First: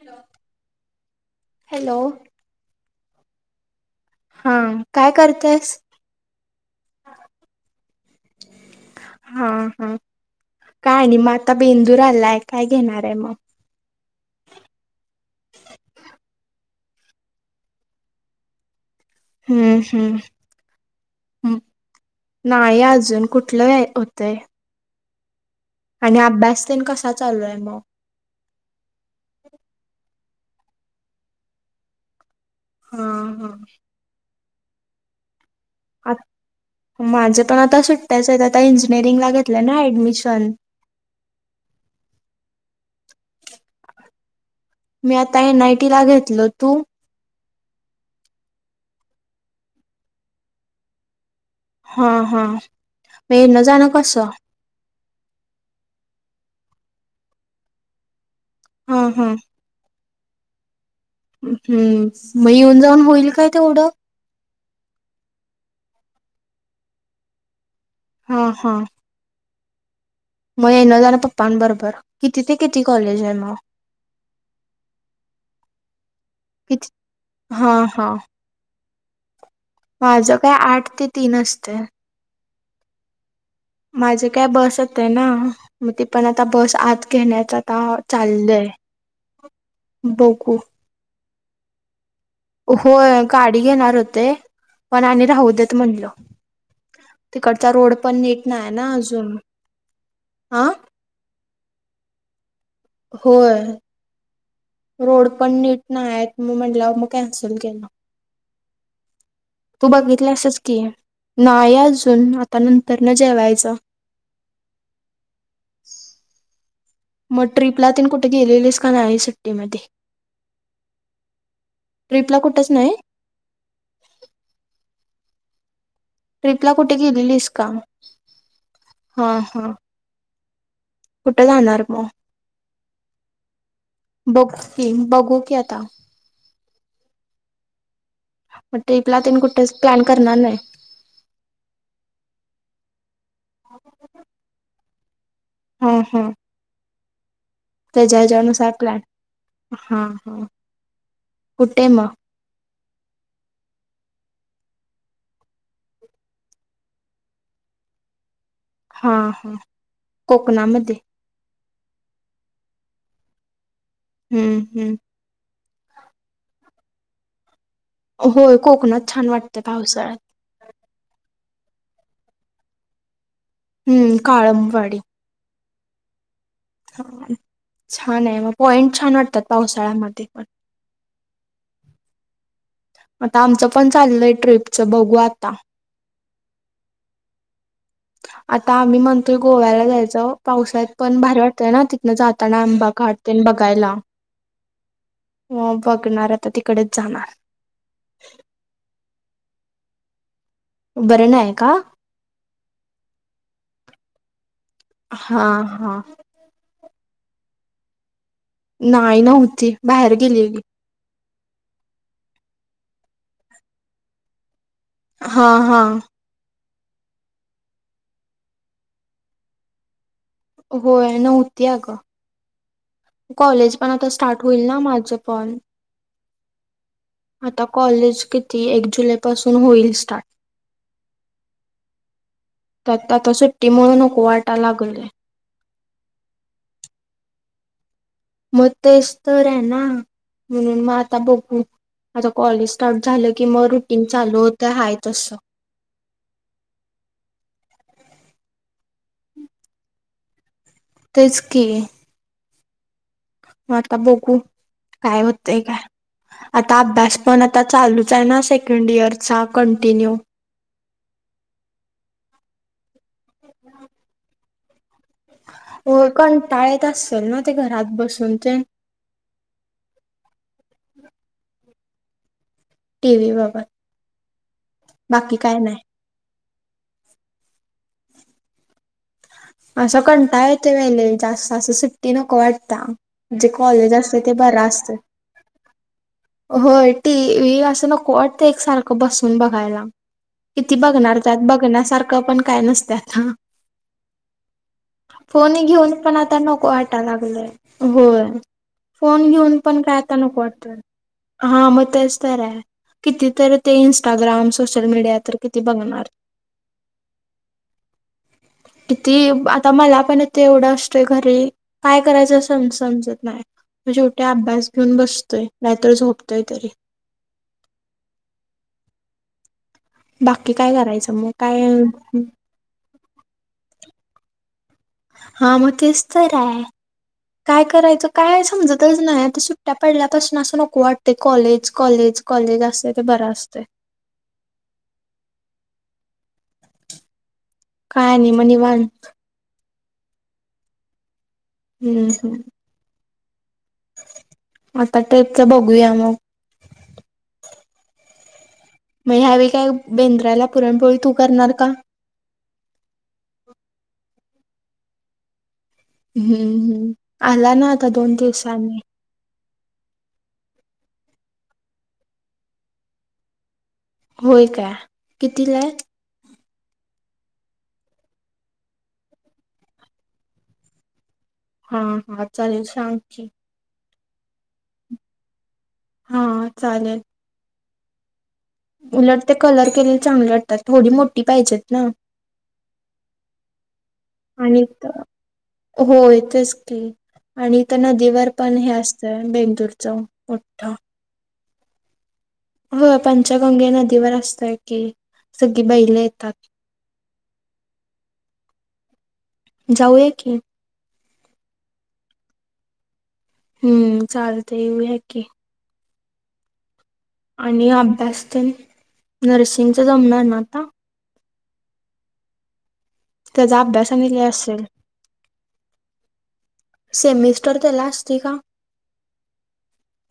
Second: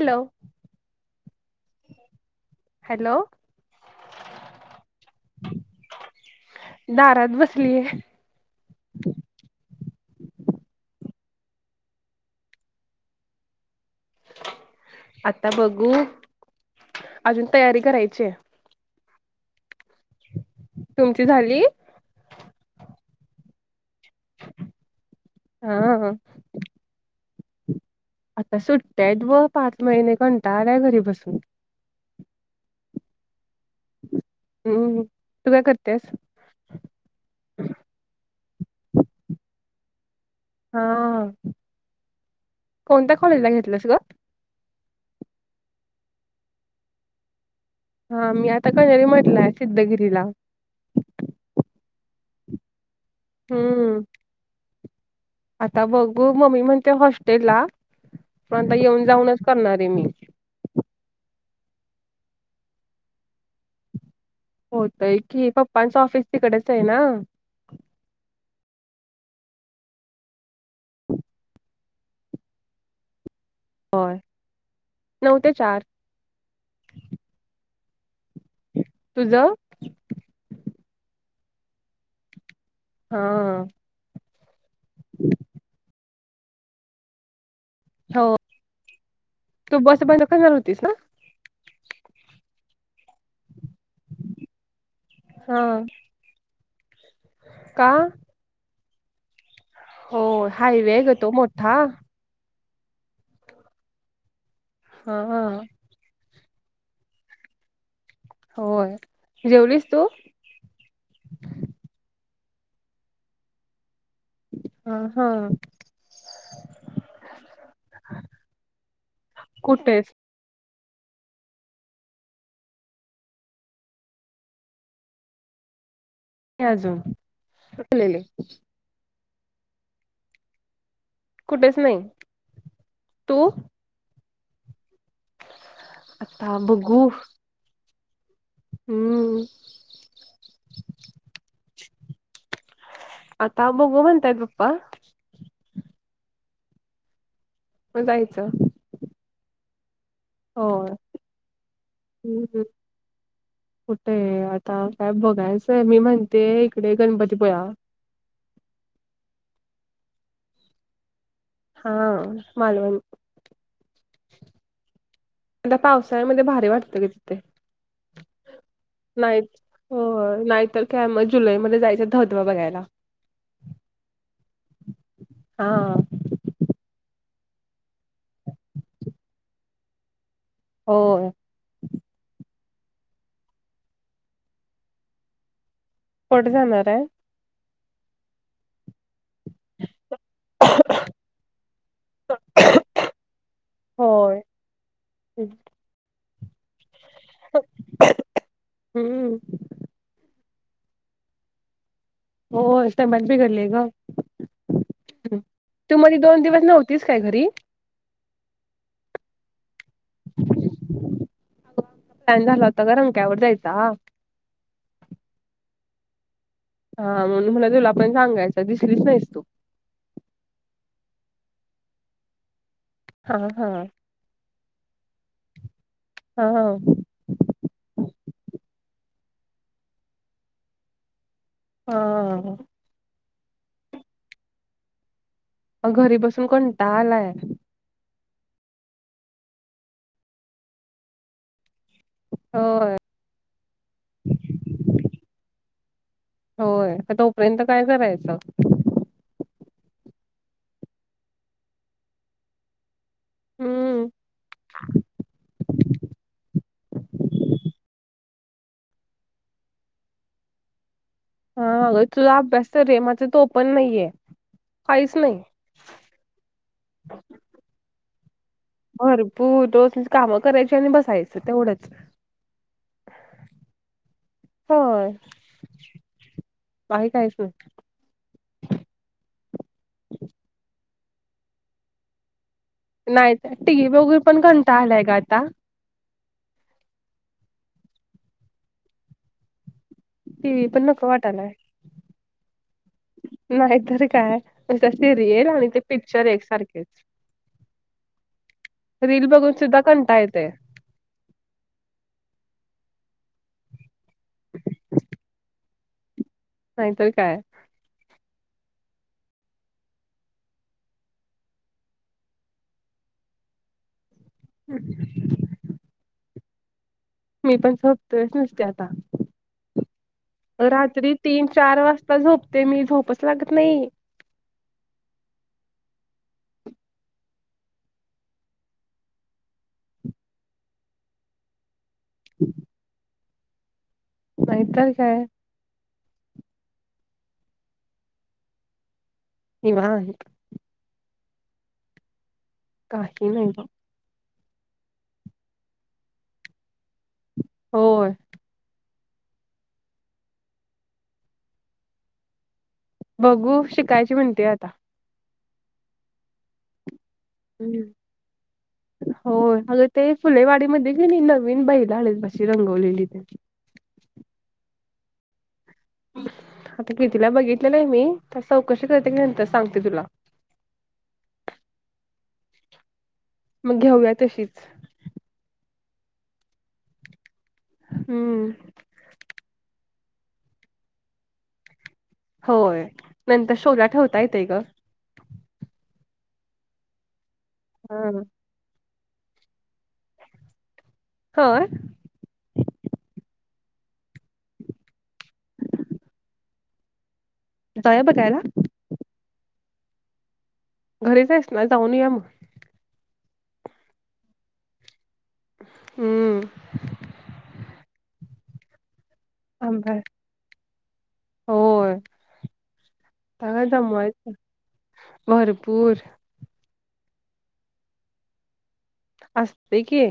Hello hello hello हा काय करतेयस दारात बसलीय हा हा काय नाही म आता बेंदू राहिलाय काय घेणार आहे मग आता बघू अजून तयारी करायची हम्म तुमची हम्म् झाली नाही अजून कुठलं होतय हा आणि अभ्यास तरण कसा चालू आहे मग आता सुट्ट्या आहेत व पाच महिने कंटाळा आहे घरी बसून हा हम हम्म तेच माझे पण आता सुट्ट्याच आहेत आता इंजिनिअरिंगला घेतलं ना ऍडमिशन [inaudible] हा कोणत्या कॉलेजला घेतल्यासगत मी आता एन आयटी ला घेतल तू हा मी आता कणरी म्हटलंय सिद्धगिरीला हा हा म न जाणं हम्म कस आता बघू मम्मी म्हणते हॉस्टेल ला पण आता हा येऊन हा जाऊनच करणार आहे मी हम्म मग येऊन जाऊन होईल काय तेवढं होतय की पप्पांच ऑफिस तिकडेच आहे ना हा हा मग ये न जा आणि पप्पांबरोबर कितीि ते किती कॉलेज आहे मग होय नऊ ते चार किती हा हा तुझं माझ काय आठ ते तीन असते हा माझी काय बस होत आहे ना म ती पण आता बस आत घेण्याचा आता हो चाललंय तू बस बंद करणार बघू होतीस ना हो गाडी घेणार होते पण आणि राहू देत हा म्हणलो तिकडचा का रोड पण नीट नाही आहे ना अजून हो हा हायवे आहे ग तो मोठा होय हा रोड हा, पण नीट नाही आहेत मग म्हंटलं मग कॅन्सल केलं होय तू बघितलं असच की नाहीय अजून त्या नंतर न जेवायचं हा हा मग ट्रिपला तीन कुठे गेलेलेस का नाही सुट्टीमध्ये कुठेच ट्रिपला कुठच नाही. नाही ट्रिपला कुठे अजून गेलेलीस का लेले हा हा कुठ कुठेच जाणार नाही म? तू बघू की बघू की आता गु मग ट्रिपला तेन कुठेच प्लॅन करणार नाही. आता बघू म्हणतायेत पपा हम हम् मग तेज्या ह्यज्या नुसार प्लॅन हा हा होय कुठे मग? हम्म ह [inaudible] कुठेय आता काय बघायचंय मी म्हणते इकडे गणपतीपुळ्या हा हा कोकणामध्ये हा मालवण हम्म हम्म आता पावसाळ्यामध्ये भारी वाटतय ग तिथे होय कोकणात छान नाही वाटतं पावसाळ्यात. होय नाहीतर काय म जुलैमध्ये जायचं धबधबा बघायला. हम्म काळंमवाडी हा. ह छान आहे मग पॉइंट छान वाटतात पावसाळ्यामध्ये होय. आता आमचं पण चाललंय ट्रिपच बघू आता कुठे जाणार आहे? आता आम्ही म्हण तो गोव्याला जायचं पावसात पण भारी वाटतंय ना तिथनं जाताना आंबा घाट आणि बघायला. होय. हो बघणार आता तिकडेच जाणार. हम्म बरं नाही का? हो तब्येत बिघडली ग हा तू हा मध्ये दोन दिवस नव्ह तीस काय घरी नाही नव्हती बाहेर गेलेली. आता रंक्या वर जायचा हा हा. हा म्हणून मला तुला पण सांगायच दिसलीच नाहीस तू होय नव्हती अगं हा हा कॉलेज पण आता स्टार्ट होईल ना माझ पण हा हा आता कॉलेज ती एक जुलैपासून होईल स्टार्ट हा. ती मूळ नको वाटाय लागलय. अ घरी बसून कंटाळा आलाय. मग तेच तर आहे ना म्हणून मग आता बघू आता कॉलेज होय स्टार्ट झालं की मग रुटीन चालू होतं हाय तसं होय आता तो पर्यंत काय करायचं? [inaudible] तेच की म आता हम्म बघू काय होतय काय आता अभ्यास पण आता चालूच आहे ना सेकंड इयरचा, कंटिन्यू. हा अगं तुला अभ्यास तरी य,, माझ तो पण नाहीयेऽ होय,, कंटाळेत असल ना ते घरात बसून तनऽ भरपूर रोज काम करायची आणि बसायचं,, तेवढंच. टीव्ही बाघत,,, बाकी काय नाही. काही काय स, असा कंटाळा येतोय बई लय जास्त,, असं सुट्टी नको वाटऽऽ त्याग,, जे नाही टीव्ही कॉलेज बघून असतय ते पण बरं कंटाळा असतय. आलाय ग आता होय टी वी, असं नको वाटतय एक सारखं बसून बघायला. टीव्ही किती पण नको बघणार,, त्यात वाटालाय बघण्यासारखं पण काय नसतयऽ नाहीतर काय नुसत्या सिरियल फोन आणि ते घेऊन पण पिक्चर आता नको एकसारखेच वाटा लागलंय,, होय. रील फोन बघून घेऊन सुद्धा पण काय आता कंटाळा नको येतोय वाटतय,, हा मग तेच तर आयऽ किती तर ते इं्स्टाग्राम, सोशल मीडिया, तर किती बघणार. नाहीतर काय. किती, आता मला पण इथे एवढंऽ असतोय घरी, काय करायचं अस समजत नायऽऽ शेवटी अभ्यास घेऊन बसतोय,, नाहीतर झोपतोय तरी. मी पण झोपतोयच नुसतं आता. बाकी काय रात्री करायचं मग तीन, काय चार वाजता झोपते मी,, झोपच लागत नाही. हा मग तेच तरर आय. काय करायचं काय समजतच नाय आता सुट्ट्या पडल्यापासून असं नको वाटतय कॉलेजऽ कॉलेज, कॉलेज असतय ते बरं असतय. नाही तर काय. काय नाही म्ह निवांत. निवांत, ह ह ह नाही [unintelligible] आता टि्पच बघूया मगऽ होय, मग ह्यावेळी काय? बेंद्राला पुरणपोळी तू करणार का? बघू, शिकायची म्हणतेय आता. हम्म, हम्म, आला ना आता दोन दिवसांनी, होय अगं ते फुलेवाडी मध्ये के नै नवीन बैल आल्याय बग रंगवलेली. होय का? कितीला आय? मी तिला बघितलेलं के नै त्या चौकशी करते की नंतर सांगते तुलाऽ हा हा, चालेल सांग. घेऊया तशीच, हा चालेल,, हम्म, उलट ते कलर केलेल चांगले वाटतात, थोडी मोठी पाहिजेत ना, होय,, नंतर शोला ठेवता येतय गं. आणि इथं होय तेच की, आणि त्या हं. नदीवर पण हे असतंय,, बेंदुरचं मोठं, होय, वय, पंचगंगे नदीवर असतय की, सगळी बैलं येतात. [unintelligible] जाऊ या बगायला, जाऊया की. घरीच आहेस ना जाऊन या मग. हम्म, चालतय येऊया की. हम्म, आणि अभ्यास तेऽऽ नर्सिंगच आंबा जमणार ना आता. होय. त्याचा तग अभ्यास आणि लय जमयच असेल भरपूर. सेमिस्टर त्याला असते का? असते की.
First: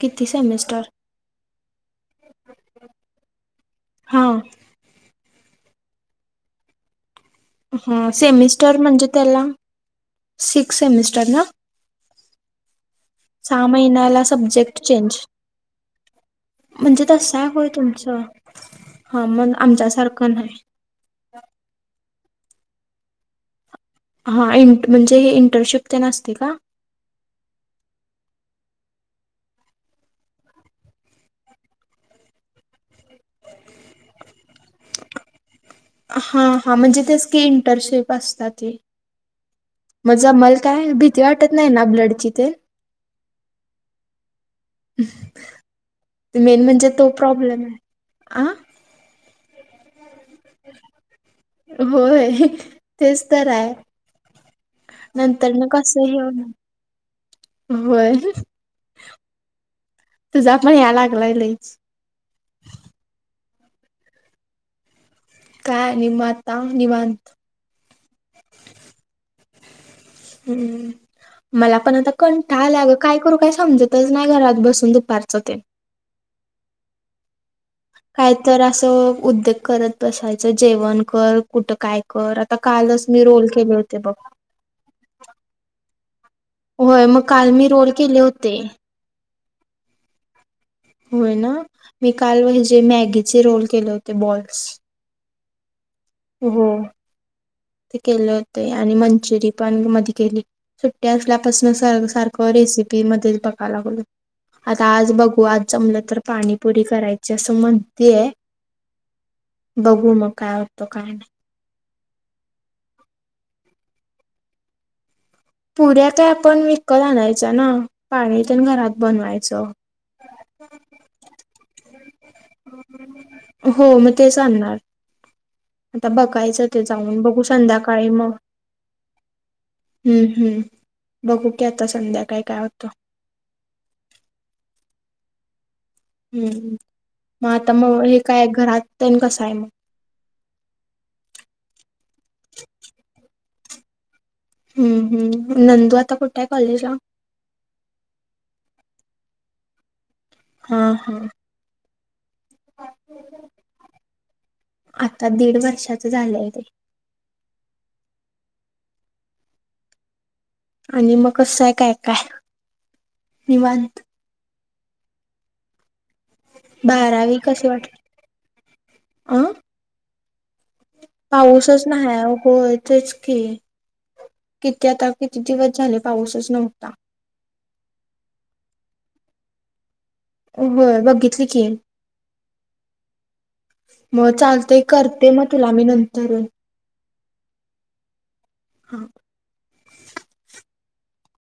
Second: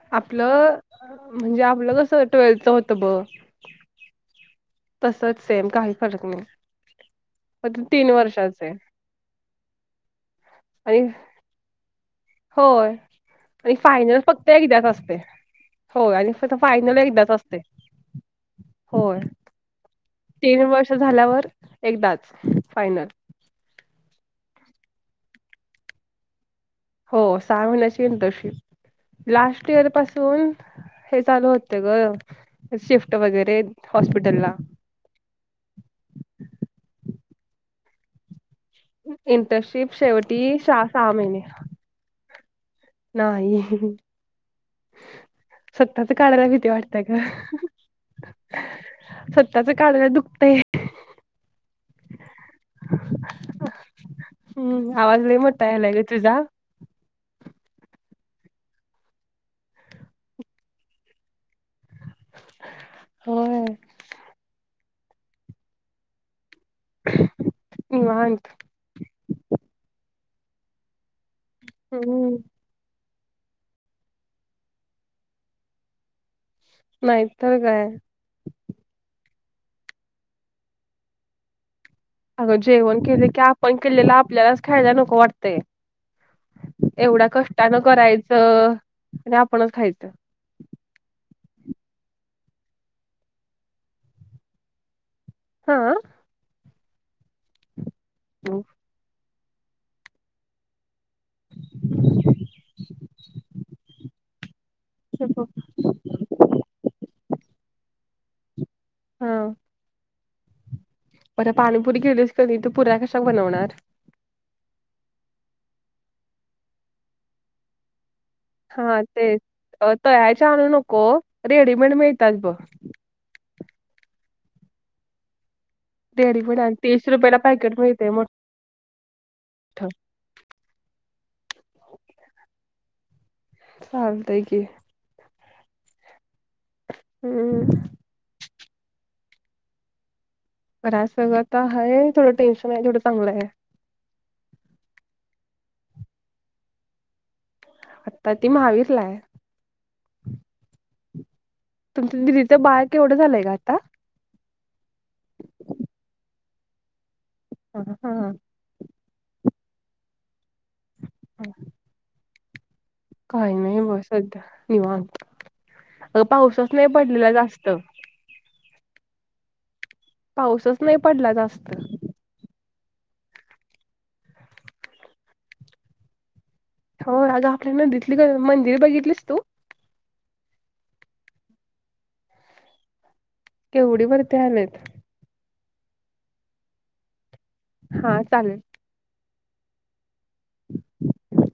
किती आपलं सेमिस्टर म्हणजे आपलं कस ट्वेल्थच होत ब हा तसच सेम काही फरक नाही. फक्त ह तीन वर्षाचे सेमिस्टर म्हणजे त्याला सिक्स आणि सेमिस्टर ना. होय सहा आणि फायनल महिन्याला फक्त सब्जेक्ट एकदा्याच असते. चेंज हो आणि फत फायनल म्हणजे एकदाच तसं आहे असते. होय तुमचं होय हा मग आमच्यासारखं नाही तीन वर्ष झाल्यावर एक दाच फायनल. हा म्हणजे इंटर्नशिप तेन असते का? हो सहा महिन्याची इंटरशिप. लास्ट इयर पासून हे चालू होते ग. शिफ्ट वगैरे हॉस्पिटल ला. हा हा म्हणजे त्या इंटरशिप असतात. इंटर्नशिप मग शेवटी जमल सहा काय सहा भीती महिने वाटत नाही ना ब्लडची. ते नाही. स्वतच काढायला मेन भीती म्हणजे वाटतय तो ग. प्रॉब्लेम आहे आ त्यांच काढयला दुः होय तेच तर आहे. हम्म आवाज लय नंतर मोठा ना यायलाय कस ग तुझा घऊन होय तुझा पण या लागलाय लईच- होय काय आणि मग. निवांत. निवांत हम्म मला पण आता हम्म कनटाला आला ग. काय करू काय समजतच नाही घरात बसून दुपारचं ते. नाही तर काय. तर असं उद्योग करत बसायचं जेवण कर कुठं काय? कर आता अगं जेवण कालच मी केलं की रोल केले आपण होते केलेलं बघ. होय मग एवढा काल मी कष्टानं रोल केले होते करायचं आणि आपणच खायच. होय न‌ मी काल म्हजे मॅगीचे रोल केले होते बॉल्स. हा. हो. ते केले होते आणि मंचुरी पण मध्ये केली. सुट्ट्या असल्यापासून सारख रेसिपी मध्येच बघाय लागलोय. आता आज बघू आज जमलं तर पाणीपुरी करायची असं म्हणतीय. हा बघू मग काय होतंय काय नाय. पुरी केलीस का नाही तू पुऱ कशा बनवणार? पुऱ्या काय आपण विकत आणायचा ना. पाणी तेन घरात हा तेच बनवायचं. तळायच्या आणू नको रेडीमेड मिळतात बग. हो मग तेच आगणार. आता रेडीमेड बघायचं आणि ते तीस जाऊन रुपयाला बघू पॅकेट संध्याकाळी मिळते मग मोठं हम्म हम्म बघू की आता संध्याकाळी काय होतं. चालतय कि. हम्म मग आता हम्म मग हे काय घरातेन कसंय म. बर सगळंत हाये थोडं टेन्शन आहे थोडं चांगलं हाये. हम्म हम्म नंदू आता कुठेय कॉलेजला? आता ती महावीरलाये. ह ह. तुमचं दिदीचं बाळ केवढं झालंय ग आता. आता दीड वर्षाच झालंय ते. हा हा हा आणि मग हा. कसं आहे काय काय काही नाही निवांत बस सध्या निवांत अग पाऊसच नाही पडलेला जास्त आं पाऊसच नाही पडला जास्त पाऊसच नाही होय तेच की किती आता किती दिवस झाले पाऊसच नव्हता हो अगं आपल्या नदीतली ग मंदिर बघितलीस तू हो बघितली की केवढी मग वरती आलेत चालतेय करते मग तुला मी नंतर हा चालेल हा